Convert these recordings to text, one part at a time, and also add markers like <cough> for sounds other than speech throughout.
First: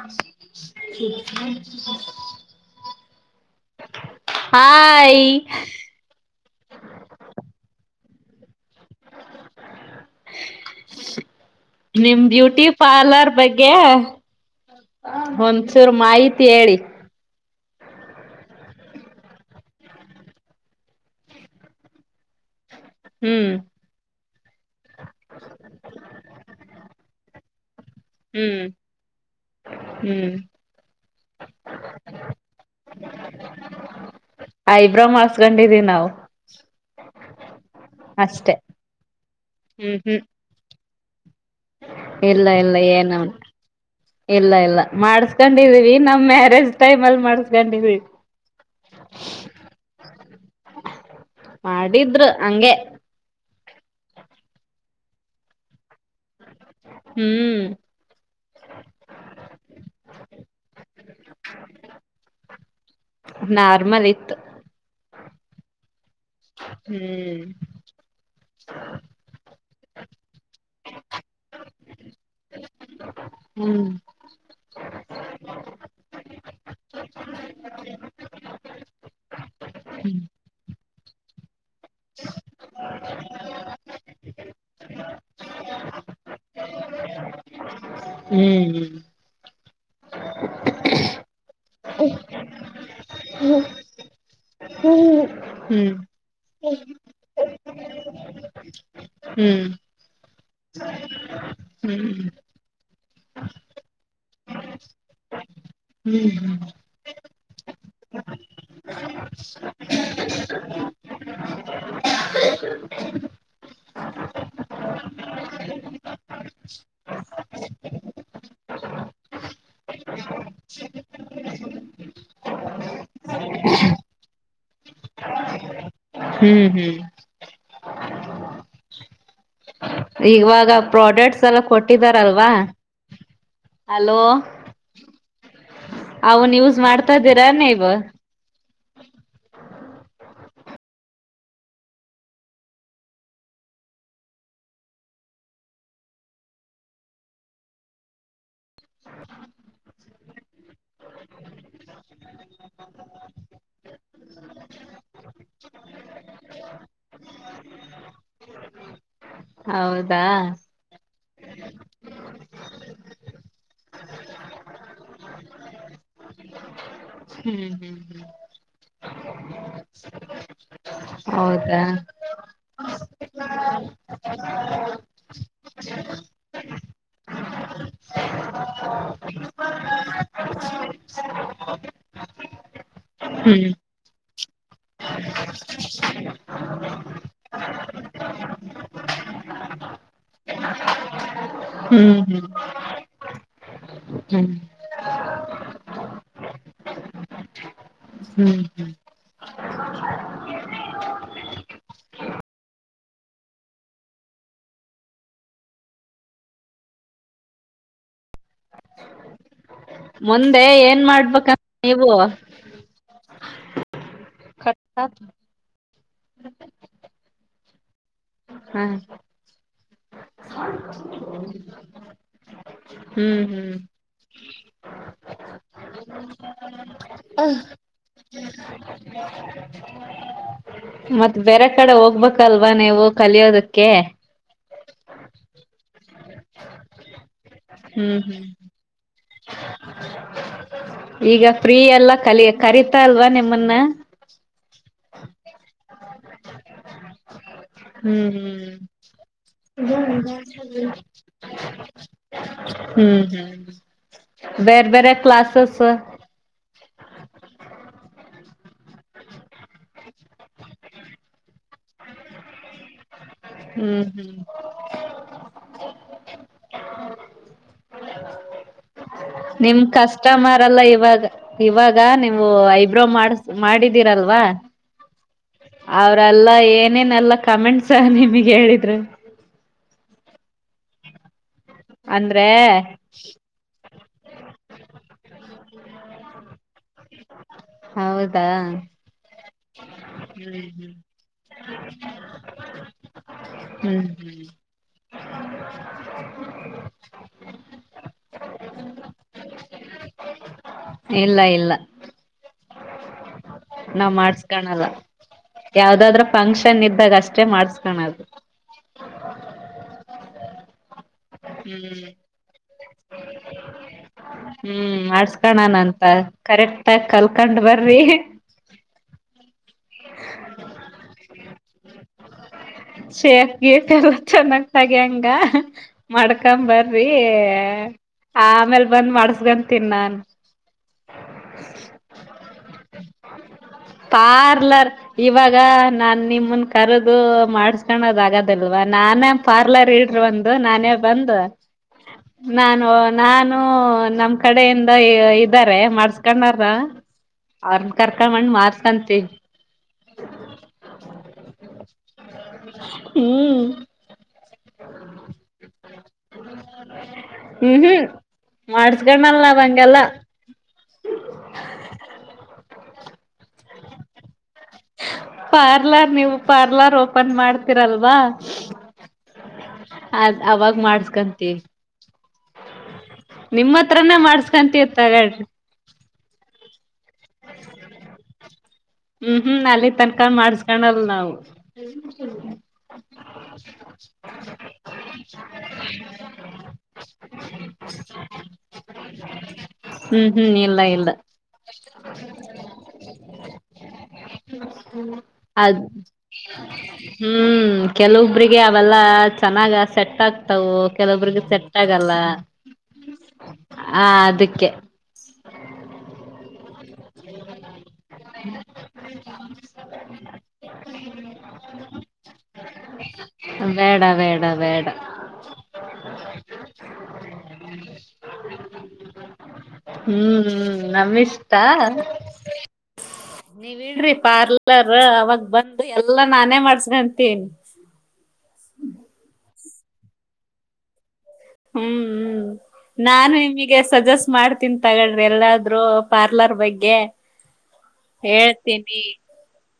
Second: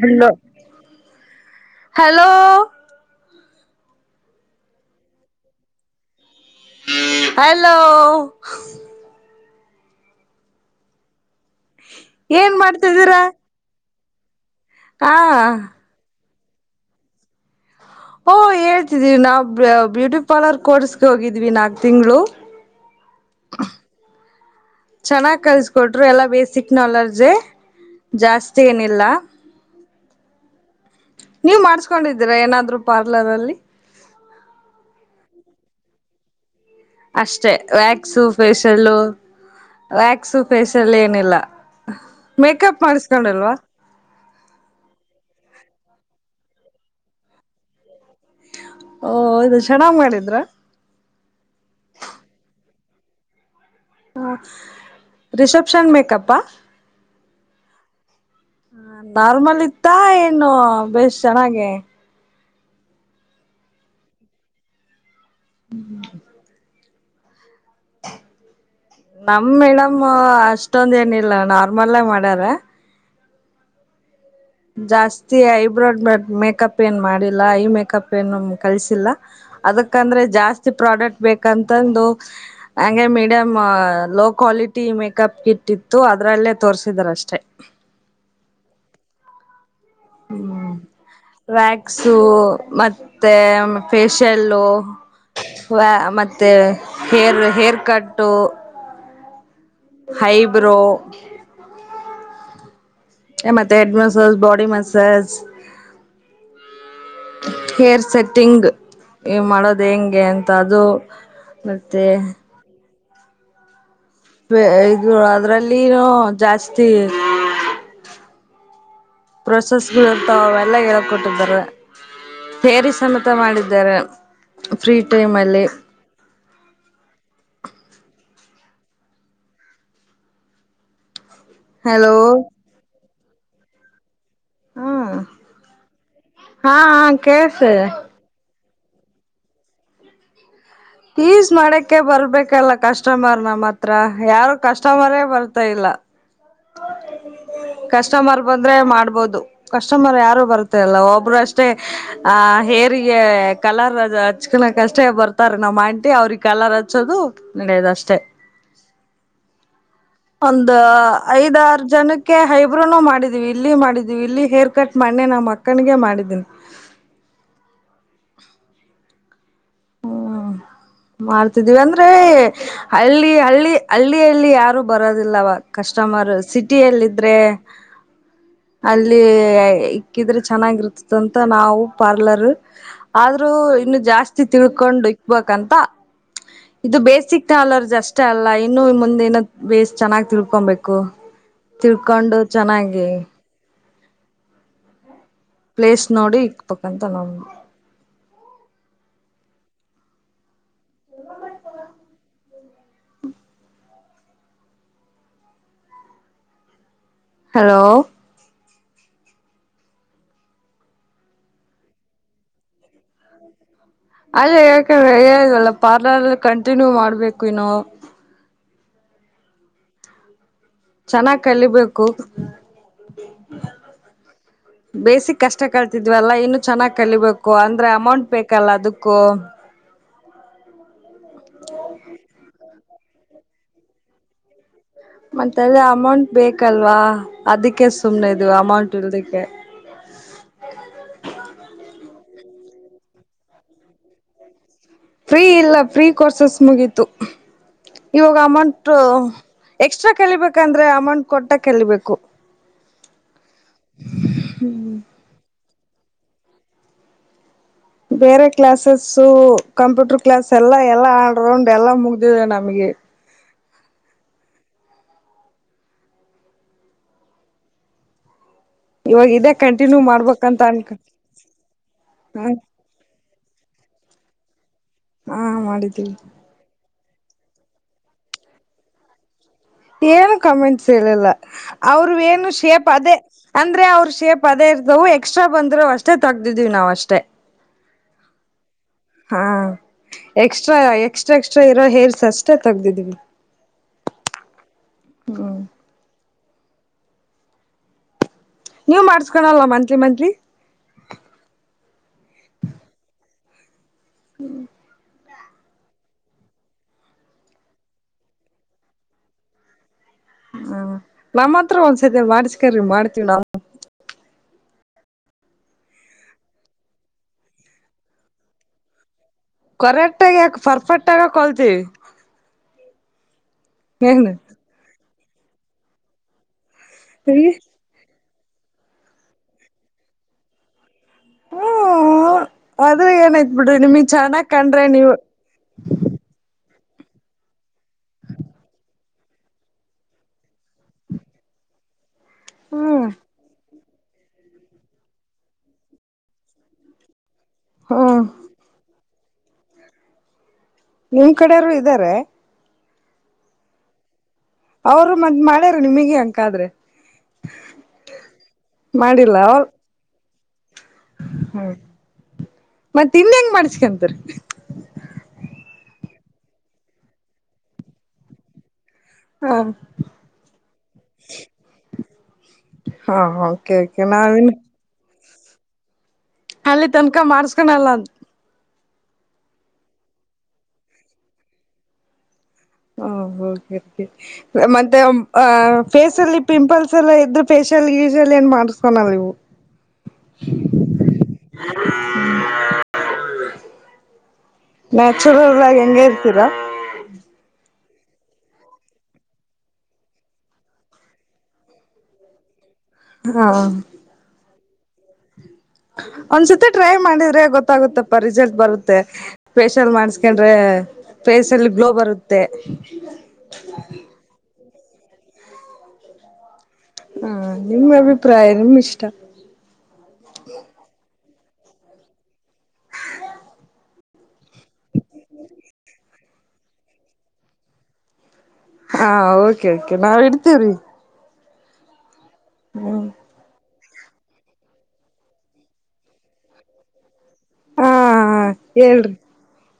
Hello hello <inaudible> hi hello ನಿಮ್ ಏನ್ beauty ಮಾಡ್ತಿದ್ದೀರಾ ಪಾರ್ಲರ್ ಬಗ್ ಗೇ ಹಾ ಒಂಚೂರ್ ಮಾಹಿತಿ ಹೇಳಿ ಓ ಹೇಳ್ತಿದೀವಿ ನಾವು ಬ್ಯೂಟಿ ಪಾರ್ಲರ್ ಕೋರ್ಸ್ಗೆ ಹೋಗಿದ್ವಿ ನಾಕ್ ತಿಂಗಳು ಹ್ಮ್ ಚೆನ್ನಾಗಿ ಕಲಿಸಕೊಟ್ರು ಎಲ್ಲ ಬೇಸಿಕ್ ನಾಲೆಡ್ಜ್ ಹ್ಮ್ ಜಾಸ್ತಿ ಏನಿಲ್ಲ ಹ್ಮ್ ನೀವು ಮಾಡ್ಸ್ಕೊಂಡಿದ್ದೀರಾ ಏನಾದ್ರು ಪಾರ್ಲರ್ ಅಲ್ಲಿ ಐಬ್ರೋ ಮಾಡಸ್ಕೊಂಡಿದೀವ್ ನಾವು ಅಷ್ಟೆ. ವ್ಯಾಕ್ಸು ಅಷ್ಟೆ ಫೇಶಿಯಲ್. ಹ್ಮ್ ಹ್ಮ್ ವ್ಯಾಕ್ಸು ಫೇಶಿಯಲ್ ಏನಿಲ್ಲ ಇಲ್ಲ ಇಲ್ಲ ಮೇಕಪ್ ಏನವನ್ ಮಾಡಿಸಕೊಂಡಲ್ವಾ? ಇಲ್ಲ ಇಲ್ಲ. ಮಾಡಸ್ಕೊಂಡಿದೀವಿ ನಮ್ಮ್ ಮ್ಯಾರೇಜ್ ಟೈಮ್ ಅಲ್ಲಿ ಮಾಡಸ್ಕೊಂಡಿದೀವಿ. ಓ ಒವ್ದ್ ಚನ್ನಾಗ್ ಮಾಡಿದ್ರ ಮಾಡಿದ್ರು ಹಂಗೆ. ಹಾ ರಿಸೆಪ್ಷನ್ ಮೇಕಪ್ಪಾ? ಹ್ಮ್ ನಾರ್ಮಲ್ ಇತ್ತ ಇನ್ನು ಬೇಸ್ ಚೆನ್ನಾಗೀ ನಾರ್ಮಲ್ ಇತ್ತು. ಹ್ಮ್ ಹ್ಮ್ <unintelligible> ನಮ್ ಮೇಡಮ್ ಅಷ್ಟೊಂದ ಏನಿಲ್ಲ ನಾರ್ಮಲ್ಲೇ ಮಾಡ್ಯಾರ ಹ್ಮ್ ಜಾಸ್ತಿ ಐಬ್ರೋ ಮೇಕಪ್ ಏನ್ ಮಾಡಿಲ್ಲ. ಐ ಮೇಕಪ್ ಏನು ಕಲ್ಸಿಲ್ಲ ಅದಕ್ಕಂದ್ರೆ ಜಾಸ್ತಿ ಪ್ರಾಡಕ್ಟ್ ಬೇಕಂತಂದು. ಹಂಗೆ madam low quality makeup kit ಇತ್ತು. ಅದರಲ್ಲೇ ತೋರಿಸಿದಾರಷ್ಟೆ. ಹ್ಮ್ ಹ್ಮ್ ಹ್ಮ್ ವ್ಯಾಕ್ಸು ಮತ್ತೆ ಫೇಶಿಯಲ್ಲು ವ ಹ್ಮ್ ಮತ್ತು ಹೇರ್ ಹೇರ್ ಕಟ್ಟು. ಹ್ಮ್ ಐ ಬ್ರೋ ಹ್ಮ್ ಮತ್ತೆ ಹೆಡ್ ಮಸಾಜ್ ಬಾಡಿ ಮಸಾಜ್ ಹ್ಮ್ ಹ್ಮ್ ಹೇರ್ ಸೆಟ್ಟಿಂಗ್ ಹೇ ಮಾಡೋದು ಹೆಂಗೆ ಅಂತ ಅದು ಮತ್ತೆ ಬೇ ಇದು ಅದ್ರಲ್ಲಿನು ಜಾಸ್ತಿ ಪ್ರೊಸೆಸ್ ಗಳು ಇರ್ತಾವೆಲ್ಲ ಹೇಳ್ ಕೊಟ್ಟಿದಿದ್ದಾರೆ. ಪೇರಿಸಸ್ನ್ತ ಮಾಡಿದ್ದಾರೆ ಫ್ರೀ ಟೈಮ್ ಅಲ್ಲಿ ಹ್ಮ್ ಹ್ಮ್ ಇವಾಗ ಪ್ರಾಡಕ್ಟ್ಸ್ ಎಲ್ಲ ಹಲೋ ಕೊಟ್ಟಿದಾರಲ್ವಾ ಹಲೋ. ಹಾ ಹಾ ಯೂಸ್ ಮಾಡ್ತಾ ಇದ್ದೀರಾ ಕೇಳಿಸ್ತಾಯಿದೆ. ನೀವು ಪೀಸ್ ಮಾಡಕ ಬರ್ಬೇಕಲ್ಲ ಕಸ್ಟಮರ್ ನಮ್ಮ ಹತ್ರ ಯಾರು ಕಸ್ಟಮರೇ ಬರ್ತಾ ಇಲ್ಲ. ಕಸ್ಟಮರ್ ಬಂದ್ರೆ ಮಾಡ್ಬೋದು. ಕಸ್ಟಮರ್ ಯಾರು ಬರ್ತ ಅಲ್ಲ ಒಬ್ರು ಅಷ್ಟೇ. ಆಹ್ ಹೇಗೆ ಕಲರ್ ಹಚ್ಕನ ಅಷ್ಟೇ ಬರ್ತಾರೆ ನಮ್ಮ ಆಂಟಿ ಅವ್ರಿಗೆ ಕಲರ್ ಹಚ್ಚೋದು. ನೆಡಿಯದು ಅಷ್ಟೇ. ಹೌದಾ ಒಂದು ಐದಾರು ಜನಕ್ಕೆ ಹೈಬ್ರೋನು ಮಾಡಿದೀವಿ ಇಲ್ಲಿ ಮಾಡಿದೀವಿ ಇಲ್ಲಿ ಹೇರ್ ಕಟ್ ಮಾಡನೇ. ನಮ್ಮ ಅಕ್ಕನಿಗೆ ಮಾಡಿದ್ದೀನಿ. ಹ್ಮ್ ಹ್ಮ್ ಹ್ಮ್ ಹ ಮಾಡ್ತಿದೀವಿ ಹೌದಾ ಅಂದ್ರೆ. ಹಳ್ಳಿ ಹಳ್ಳಿ ಹಳ್ಳಿಯಲ್ಲಿ ಯಾರೂ ಬರೋದಿಲ್ಲವ ಕಸ್ಟಮರ್ ಸಿಟಿಯಲ್ಲಿದ್ದ್ರರೆ. <inaudible> ಅಲ್ಲಿ ಇಕ್ಕಿದ್ರೆ ಚೆನ್ನಾಗಿರ್ತದ ಅಂತ ನಾವು ಪಾರ್ಲರ್. ಆದ್ರೂ ಹ್ಮ್ ಇನ್ನು ಜಾಸ್ತಿ ತಿಳ್ಕೊಂಡು ಇಕ್ಬೇಕಂತ. ಇದು ಬೇಸಿಕ್ ಟಾಲರ್ ಅಷ್ಟೇ ಅಲ್ಲ ಇನ್ನು ಮುಂದೆ ಏ ಬೇಸ್ಟ್ ಚೆನ್ನಾಗಿ ತಿಳ್ಕೊಬೇಕು.. ಹ್ಮ್ ತಿಳ್ಕೊಂಡು ಚೆನ್ನಾಗಿ ಹ್ಮ್. ಪ್ಲೇಸ್ ನೋಡಿ ಇಕ್ಬಾಬೇಕಂತ ನಾವು. ಹ್ಮ್ ಹ್ಮ್. <inaudible> ಹಲೋ. ಮುಂದೆ ಏನ್ ಮಾಡ್ಬೇಕ ನೀವು. ಅದ ಹ ಯಾಕಂದ್ರೆಲ್ಲ ಪಾರ್ಲರ್ಲ್ಲ ಕಂಟಿನ್ಯೂ ಮಾಡ್ಬೇಕು ಇನ್ನು. ಹ್ಮ <inaudible> ಚೆನ್ನಾಗಿ ಕಲಿಬೇಕು. ಹ್ಮ್ ಹ್ಮ್. ಬೇಸಿಕಷ್ಟ ಕಳ್ತಿದ್ವಲ್ಲ ಇನ್ನು ಚೆನ್ನಾಗ್ ಕಲಿಬೇಕು ಅಂದ್ರೆ ಅಮೌಂಟ್ ಬೇಕಲ್ಲ ಅದಕ್ಕೂ.. ಮತ್ ಬೇರೆ ಕಡೆ ಹೋಗ್ಬೇಕಲ್ವಾ ನೀವು ಕಲಿಯೋದಕ್ಕೆ. ಮತ್ತ ಅಲ್ಲ ಅಮೌಂಟ್ ಬೇಕಲ್ವಾ ಅದಕ್ಕೆ ಹ್ಮ್ ಸುಮ್ನೆ ಹ್ಮ್ ಇದವಿ ಅಮೌಂಟ್ ಇಲ್ದಕ್ಕೆ. <inaudible> ಈಗ ಫ್ರೀ ಎಲ್ಲ ಕಲಿಕರತಾ ಅಲ್ವಾ ನಿಮ್ಮನ್ನ. ಫ್ರೀ ಇಲ್ಲ ಫ್ರೀ ಕೋರ್ಸಸ್ ಮುಗೀತು ಹ್ಮ್ ಇವಾಗ ಅಮೌಂಟ್. ಎಕ್ಸ್ಟ್ರಾ ಕಲಿಬೇಕಂದ್ರೆ ಅಮೌಂಟ್ ಕೊಟ್ಟ ಕಲಿಬೇಕು ಹ್ಮ್ ಹ್ಮ. ಬೇರೆ ಬೇರೆ ಕ್ಲಾಸಸ್. ಬೇರೆ ಕ್ಲಾಸಸ್ ಕಂಪ್ಯೂಟರ್ ಕ್ಲಾಸ್ ಎಲ್ಲಾ ಎಲ್ಲ ಆಡ್ರೌಂಡ್ ಎಲ್ಲ ಮುಗ್ದಿದೆ ನಮಗೆ. ಹ್ಮ್ ಹ್ಮ್. ಇವಾಗ ಇದೇ <inaudible> ನಿಮ್ ಕಂಟಿನ್ಯೂ ಮಾಡ್ಬೇಕಂತ ಕಸ್ಟಮರ್ ಎಲ್ಲ ಅನ್ಕ ಇವಾಗ ಇವಾಗ ನೀವು ಹ ಐಬ್ರೋ ಮಾಡ. ಮಾಡಿದೀರಲ್ವಾ. ಹಾ ಮಾಡಿದ್ದೀವಿ ಅವ್ರಲ್ಲ ಏನೇನೆಲ್ಲಾ ಕಮೆಂಟ್ಸ್ ನಿಮಗ್ ಹೇಳಿದ್ರು. ಏನು ಕಮೆಂಟ್ಸ್ ಹೇಳಿಲ್ಲ ಅವರು ಅಂದ್ರೆ ಏನು ಶೇಪ್ ಅದೇ. ಅಂದ್ರೆ ಅವ್ರರು ಶೇಪ್ ಅದೇ ಇರ್ತವು ಎಕ್ಸ್ಟ್ರಾ ಬಂದರರು ಅಷ್ಟೇ ತಗ್ದಿದೀವಿ ನಾವು ಅಷ್ಟೇ. ಹೌದಾ. ಹಾ ಎಕ್ಸ್ಟ್ರಾ ಎಕ್ಸ್ಟ್ರಾ ಎಕ್ಸ್ಟ್ರಾ ಇರೋ ಹೇರ್ಸ್ ಅಷ್ಟೇ ತಗ್ದಿದ್ವಿ. ಹ್ಮ್ ಹ್ಮ್. <inaudible> ನೀವು ಮಾಡ್ಸ್ಕೊಳಲ್ಲವಾ ಮಂತ್ಲಿ ಮಂತ್ಲಿ. ಇಲ್ಲ ಇಲ್ಲ ನಾವ್ ಮಾಡ್ಸ್ಕಾಣಲ್ಲ ಯಾವ್ದಾದ್ರ ಫಂಕ್ಷನ್ ಇದ್ದಾಗ ಅಷ್ಟೆ ಮಾಡ್ಸ್ಕಾಣದು. ನಮ್ಮ ಹತ್ರ ಹ್ಮ್ ಒಂದ್ಸತಿ ಮಾಡ್ಸ್ಕರ್ರಿ ಮಾಡ್ತೀವಿ ನಾವು. ಹ್ಮ್ ಮಾಡಿಸಿಕೊಳೋಣ ಅಂತ ಕರೆಕ್ಟ್ ಆಗಿ ಕಲ್ಕಂಡ್ ಬರ್ರಿ. ಕರೆಕ್ಟ್ ಆಗ ಯಾಕೆ ಪರ್ಫೆಕ್ಟ್ ಹಾಗ ಕಲ್ತಿವಿ. ಶೇಫ್ ಗೀತೆ ಎಲ್ಲ ಏನು ಚೆನ್ನಾಗ ತೆಗಿಯಂಗ ಮಾಡ್ಕೊಂಬರಿ. ಆ ಆಮೇಲೆ ಬಂದ್ ಮಾಡಸ್ಕಂತೀನೀ ನಾನ್ ಹ್ಮ ಆದ್ರೆ ಏನಾಯ್ತ್ ಬಿಡ್ರಿ ನಿಮಗ್ <inaudible> ಚೆನ್ನಾಗ್ ಕಂಡ್ರೆ ಪಾರ್ಲರ್ ನೀವು ಇವಾಗ ನಾ ನಿಮ್ಮ. ನಿಮಮ್ಮ್ನ ಕರದು ಮಾಡ್ಸ್ಕೊಂಡದ ಆಗದಲ್ವಾ ನಾನೇ ಪಾರ್ಲರ್ ಇಡ್ರ ಒಂದು ನಾನೇ ಬಂದ ನಾನು ಹ್ಮ್ ನಾನು ನಮ್ ಕಡೆಯಿಂದ ಇದ. ಇದಾರೆ ಮಾಡಾರ್ಸ್ಕೊಂಡಾರ್ರ ಅವ್ರನ್ ಹ್ಮ್ ಕರ್ಕೊಂಡ ಬಂದ್ ಮಾಡಿಸ್ಕೊಂತೀವಿ. ನಿಮ್ ಕಡೆಯರು ಇದ್ದಾರೆ. ಹ್ಮ ಅವರು ಮದ್ ಮಾಡ್ಯಾರ ನಿಮಗೆ ಹಕಾದ್ರೆ ಹ್ಮ್ ಮಾಡಿಲ್ಲ ಅವ. ಎಲ್ಲಾ ಹ್ಮ ಮತ್ತ ಇನ್ ಹೆಂಗ್ ಮಾಡ್ಸ್ಕಂತರಿ. ಪಾರ್ಲರ್ ನೀವು ಪಾರ್ಲರ್ ಓಪನ್ ಮಾಡ್ತೀರಲ್ವಾ. ಹ ಅದ ಅವಾಗ ಮಾಡ್ಸ್ಕಂತೀವಿ ಹಾ ನಿಮ್ಮ ಓಕೆ ಓಕೆ ಹತ್ರನೇ ನಾವಿನ್ ಮಾಡ್ಸ್ಕೊಂತ ತಗಳ್ರಿ. ಅಲ್ಲಿ ತನ್ಕ ಮಾಡ್ಸ್ಕನಲ್ಲ ಅಂತ. ಹ್ಮ್ ಹ್ಮ್ ಅಲ್ಲಿ ತನ್ಕಾ ಮಾಡ್ಸ್ಕೊಂಡಲ್ ನಾವು ಹ್ಮ್ ಮತ್ತೆ ಫೇಸ್ಲ್ಲಿ ಪಿಂಪಲ್ಸ್ ಎಲ್ಲ ಇದ್ರರು ಫೇಶಲ್ ಗಿಶಲ್ ಏನ್ ಮಾಡ. ನೀವು ಹ್ಮ್ ಹ್ಮ್ ಇಲ್ಲ ಇಲ್ಲ. ನ್ಯಾಚುರಲ್ ಅದ ಆಗಿ ಹೆಂಗೆ ಇರ್ತೀರಾ ಹ್ಮ್. ಕೆಲವೊಬ್ರಿಗೆ ಅವೆಲ್ಲ ಚೆನ್ನಾಗ ಸೆಟ್ ಆಗ್ತವು ಕೆಲವೊಬ್ರಿಗೆ ಸೆಟ್ ಆಗಲ್ಲ. <inaudible> ಹಾ. ಹಾ ಅದಿಕ್ಕೆ. ಒಂದ್ಸತಿ ಟ್ರೈ ಮಾಡಿದ್ರೆ ಗೊತ್ತಾಗುತ್ತೆ. ರಿಸಲ್ಟ್ ಬರುತ್ತೆ ಫೇಶಿಯಲ್ ಮಾಡಸ್ಕೊಂಡ್ರೆ ಫೇೇಶಲ್ಲಿ ಗ್ಲೋ ಬರುತ್ತೆ. ಬೇಡ ಬೇಡ ಬೇಡ. ಹಾ ನಿಮ್ಮ್ ಅಭಿಪ್ರಾಯ ನಿಮ್ ಇಷ್ಟ. ಹ್ಮ್ ನಮಿಷ್ಟ. ಬಿಡ್ರಿ ಪಾರ್ಲರ್ ಅವಾಗ ಬಂದು ಎಲ್ಲಾ ನಾನೇ ಮಾಡ್ಸ್ಕಂತೀನಿ. ಹಾ ಓಕೆ ಓಕೆ ನಾವ್ ಇಡ್ತೇವ್ರಿ. ಹ್ಮ್ ನಾನು. ಹಾಗೆ ಸಜೆಸ್ಟ್ ಮಾಡ್ತನೀ ತಗಳ್ರಿ ಎಲ್ಲಾದ್ರು ಪಾರ್ಲರ್ ಬಗ್ಗೆ. ಹಾ ಹೇಳ್ತೀನಿ. ಹೇಳ್ರಿ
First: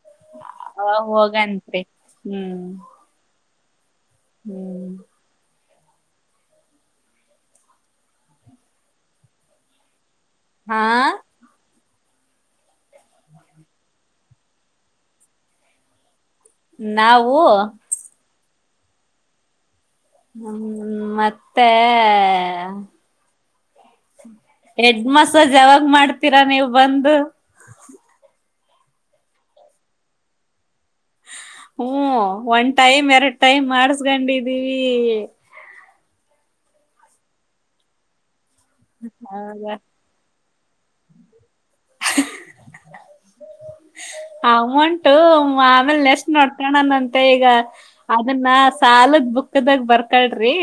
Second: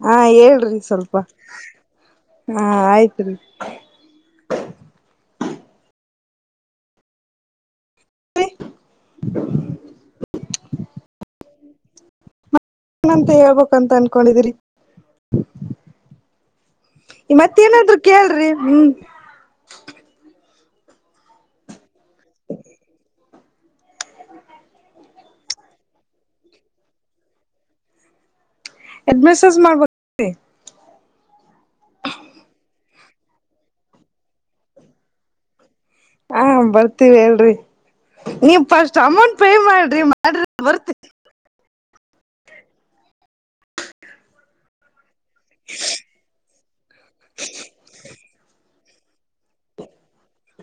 ಹಾ, ಹೇಳ್ರಿ ಅವಾಗ ಸ್ವಲ್ಪ ಹೋಗಂತ್ರಿ. ಹಾ ಹ್ಮ್ ಆಯ್ತ್ರಿ. ಹ್ಮ್, ಹ <unintelligible> ಹಾ, ಏನಂತ ಹೇಳ್ಬೇಕು ಅಂತ ಅನ್ಕೊಂಡಿದರಿ. ನಾವು ನಿಮ್ಮತ್ತಿಏನಂದ್ರು ಕೇಳ್ರಿ ಹ್ಮ್. ಹ್ಮ್, ನಮ್ಮತ್ತೆ ಎಡ್ ಮಸಾಜ್ ಯಾವಾಗ್ ಮಾಡ್ತೀರಾ ನೀವು ಬಂದು?. ಎಡ್ಮೆಸಾಸ್ ಮಾಡ್ಬೇ ಹ್ಮ, ಒಂದ್ ಟೈಮ್, ಎರಡ್ ಟೈಮ್ ಮಾಡಸ್ಕೊಂಡಿದೀವಿ. ಹಾ, ಬರ್ತೀವಿ ಹೇಳ್ರಿ ನೀವ್ ಫಸ್ಟ್ ಅಮೌಂಟ್ ಪೇ ಹೌದಾ. ಮಾಡ್ರಿ ಮಾಡ್ರಿ ಬರ್ತ ಅನ <unintelligible> ಆಮೇಲೆ ನೆಷ್ಟ್ ನೋಡ್ತಣನಂತೆ ಈಗ ಅದನ್ನ ಸಾಲದ ಬುಕ್ ಬುಕ್ಕದಾಗ ಬರ್ಕಳ್ರಿ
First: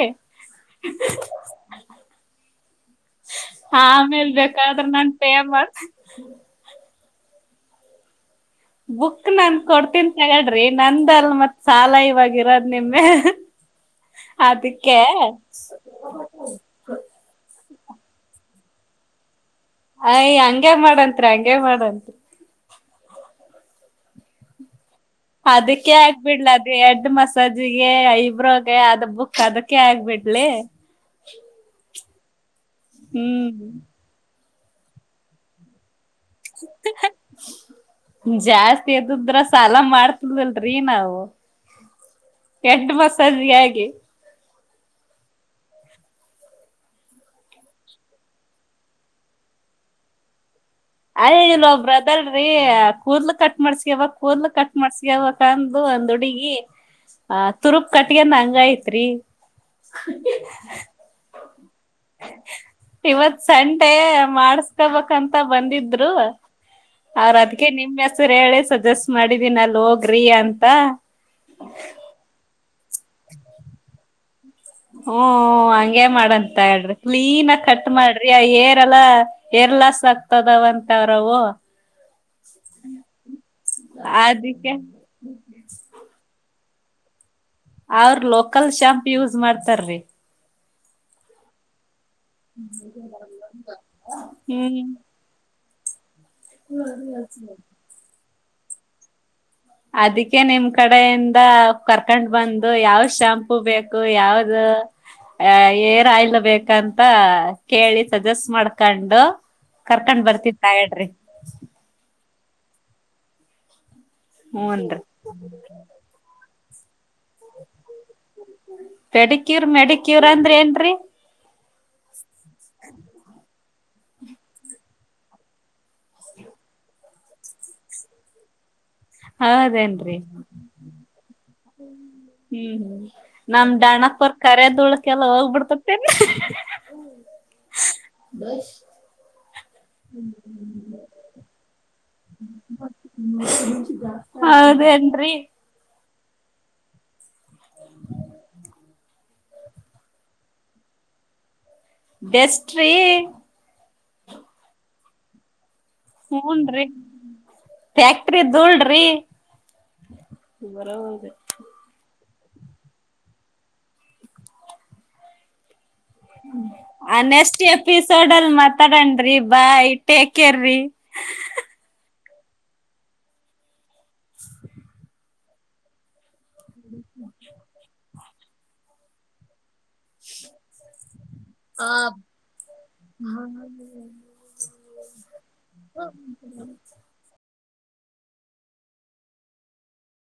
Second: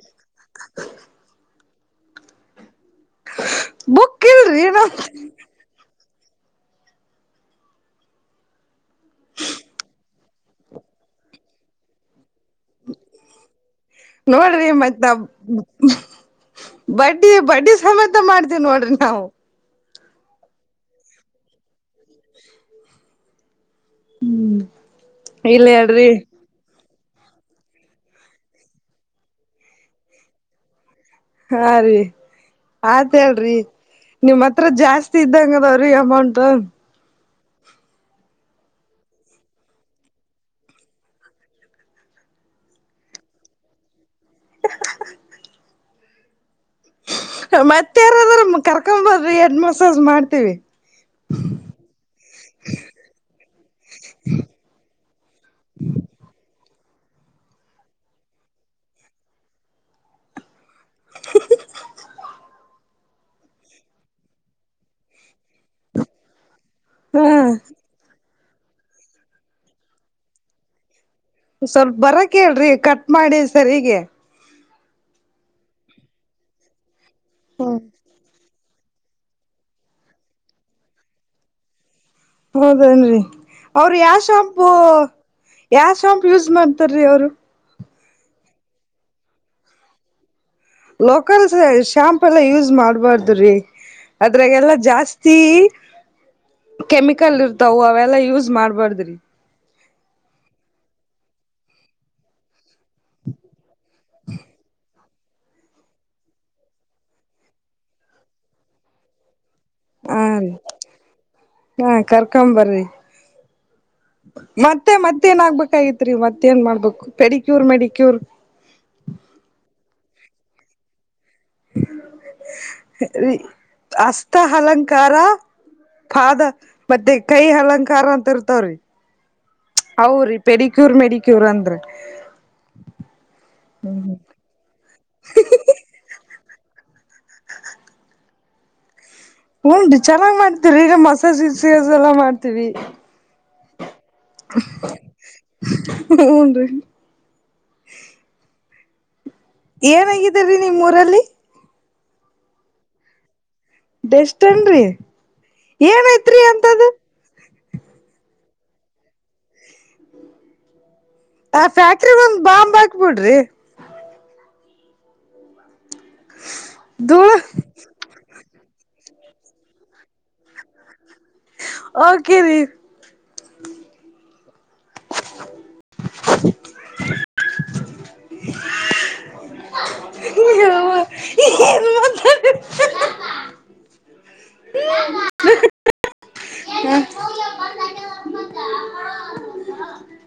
ಆ ಬುಕ್ ಆಮೇಲ್ ಇಲ್ರಿ ಏನೋ ಬೇಕಾದ್ರೆ ನಾನ್ ಪೇಮಾಡ್ತೀನಿ. ಬುಕ್ ನನ್ ಕೊಡ್ತೀನ್ತಗಳ್ರಿ ನಂದ ಅಲ್ ಮತ್ ಸಾಲ ಇವಾಗಿರೋದ. ನಿಮ್ಮೆ <unintelligible> ನೋಡ್ರಿ ಮತ್ ಅದಕ್ಕೆ ನಾವ್ ಬಡ್ಡಿ ಬಡ್ಡಿ ಸಮೇತ ಮಾಡ್ತೇವಿ ನೋಡ್ರಿ ನಾವು. ಅಯ್ ಹಂಗ್ಯಾಕ ಮಾಡಂತ್ರಿ ಹಂಗೆ ಮಾಡ್ರಿ. <inaudible> ಹ್ಮ್, ಇಲ್ಲ ಅದಕ್ಕೆ ಹೇಳ್ರಿ ಆಗ್ಬಿಡ್ಲ <unintelligible> ಹೆಡ್ ಮಸಾಜಿಗೆ ಐಬ್ರೋಗೆ ಅದ ಬುಕ್ ಅದಕ್ಕೆ ಆಗ್ಬಿಡ್ಲಿ. ಹಾ ರೀ ಆತ್ ಹ್ಮ್ ಹೇಳ್ರಿ ನಿಮ್ ಹತ್ರ ಜಾಸ್ತಿ ಇದ್ದಂಗದಾವ್ರೀ ಅಮೌಂಟ್. ಹ ಹ <unintelligible> ಜಾಸ್ತಿ ಇದಿದ್ರ ಸಾಲ ಮಾಡ್ತೀದಿಲ್ರಿನಾವು. ಎಟು ಮಸಾಜಿಗೆ ಆಾಗಿಿ <unintelligible> <inaudible> ಮತ್ತೆ ಯಾರದಾರ ಕರ್ಕೊಂಬಾ ಎಡ್ ಮಸಾಜ್ ಮಾಡ್ತೀವಿ. ಅಯ್ ಇಲ್ ಒಬ್ರು ಅದಾರಿ ಕೂದಲ ಕಟ್ ಮಾಡ್ಸ್ಕಬೇಕು ಕೂದಲ ಕಟ್ ಮಾಡ್ಸಕಬೇಕ. ಕಂದು <unintelligible> ಒಂದ್ ಹುಡುಗಿ ಆ ತುರುಬ ಕಟ್ಗಗಂದ ಹಂಗ ಐತ್ರಿ. <inaudible> ಇವತ್ ಸಂಡೆ ಮಾಡಸ್ಕೊಬೇಕಂತ ಬಂದಿದ್ದ. ್ರು ಹಾ ಅವ್ರ ಅದಕ್ಕೆ ನಿಮೆ <unintelligible> ನಿಮ್ಮಹೆಸರಹೇಳಿ ಸಜೆಸ್ಟ್ ಮಾಡಿದೀನ ಅಲ್ ಹೋಗ್ರಿ ಅಂತ. ಸ್ವಲ್ಪ ಬರ ಕೇಳ್ರಿ ಕಟ್ ಮಾಡಿ ಸರಿಗೆ. ಹ್ಮ, ಹಂಗೆ ಮಾಡಂತ ಹೇಳ್ರಿ ಕ್ಲೀನ್ ಆಗ ಹ್ಮ್ ಕಟ್ ಮಾಡ್ರಿ. ಹೇರೆಲ್ಲಾಹೇರ್ಲಾಸ್ ಆಗ್ತದವಂತವ್ರು. ಹೌದೇನ್ ರಿ ಅವರು ಯಾವ ಶಾಂಪು ಅದಕ್ಕೆ ಯಾವ ಶಾಂಪೂ ಯೂಸ್ ಮಾಡ್ತಾರೀ ಅವರು. ಅವ್ರ ಲೋಕಲ್ ಶಾಂಪು ಯೂಸ್ ಮಾಡ್ತಾರ್ರೀ. ಲೋಕಲ್ ಶಾಂಪು ಎಲ್ಲ ಯೂಸ್ ಮಾಡ್ಬಾರ್ದುರೀ ಅದ್ರಾಗೆಲ್ಲಾ ಹ್ಮ್ ಜಾಸ್ತಿ ಕೆಮಿಕಲ್ ಇರ್ತಾವ ಅವೆಲ್ಲಾ ಯೂಸ್ ಮಾಡ್ಬಾರ್ದಿ. ಅದಕ್ಕೆ ನಿಮ್ ಕಡೆಯಿಂದ ಕರ್ಕೊಂಡ್ ಬಂದು ಯಾವ ಶ್ಯಾಂಪೂ ಬೇಕು ಯಾವ್ದು? ಏ ಹೇರ್ ಆಯಿಲ್ ಬೇಕ ಅಂತ ಕೇಳಿ ಸಜೆಸ್ಟ್ ಮಾಡ್ಕೊಂಡು. <unintelligible> ಹಾ ಕರ್ಕೊಂಡ್ ರೀ ಬರ್ತಿದ್ನಾ ಹೇಳ್ರಿ. <unintelligible> ಹಾ ಕರ್ಕೊಂಬರ್ರಿ ಮತ್ತೆ ಹೂನ್ರಿ ಮತ್ತೆ ಏನಗ್ಬೇಕಾಗಿತ್ತ. <unintelligible> ರಿ ಮತ್ತ ಏನ್ ಮಾಡ್ಬೇಕು ಪೆಡಿಕ್ಯೂರ್ ಮೆಡಿಕ್ಯೂರ್. <unintelligible> ಪೆಡಿಕ್ಯೂರ್ ಮೆಡಿಕ್ಯೂರ್ ಅಂದ್ರ ಏನ್ರೀ. <unintelligible> <unintelligible> ರಿ ಹಸ್ತ ಹಲಂಕಾರ. <unintelligible> ಪಾದ ಮತ್ತೆ ಕೈ ಹಲಂಕಾರ ಅಂತ ಇರ್ತವ್ರಿ. <unintelligible> ಹೌದೇನ್ರಿ ಅವರಿ ಪೆಡಿಕ್ಯೂರ್ ಮೆಡಿಕ್ಯೂರ್ ಅಂದ್ರ. <unintelligible> ಹೂ ನನ್ನ ದಣಪರ್ ಕರದೋಳಕ್ಕೆಲ್ಲ ಹೋಗ್ಬಿಡ್ತಟ್ಟೇನೆ ಏನ್ರಿ. <unintelligible> ಬಸ್ಸ. <unintelligible> ಹುನ್ರಿ ಚೆನ್ನಗ ಮಾಡ್ತತಿವ್ರಿ ಈಗ ಮಸಾಜ ಸೇಲ್ಸ್ ಎಲ್ಲಾ ಮಾಡ್ತೀವಿ. <unintelligible> ಹೌದ ಏನ್ರೀ. <unintelligible> ಹುನ್ರಿ. <unintelligible> ಏನ ಆಗಿದೀ ರಿ ನಿಮ್ಮ ಊರಲ್ಲಿ? <unintelligible> ಬೆಸ್ಟ್ ರೀ. <unintelligible> ಬೆಸ್ಟ್ ಏನ್ರಿ ಏನಾಯ್ತ. <unintelligible> ಹುನ್ರಿ ಫ್ಯಾಕ್ಟರಿ ಧೂಳರೀ. <unintelligible> ಬರವಲ್ಲದ. <unintelligible> ಆ ಫ್ಯಾಕ್ಟರಿ ಒಂದ್ ಬಾಂಬ್ ಹಾಕ್ಬಿಡ್ರಿ. <unintelligible> ಆ ಧೂಳ ನೆಕ್ಸ್ಟ್ ಎಪಿಸೋಡ್ ಅಲ್ಲಿ ಮಾತಾಡೋನ ರೀ ಬೈ ಟೇಕ್ ಕೇರ್ ರೀ. <unintelligible> ಓಕೆ ರೀ. <unintelligible> <inaudible> <unintelligible> <unintelligible> ಏನ್ ಮಾತಾಡಿದ್ ಹಾ ಅನ್ನಲ ಈಗ. <inaudible> <unintelligible>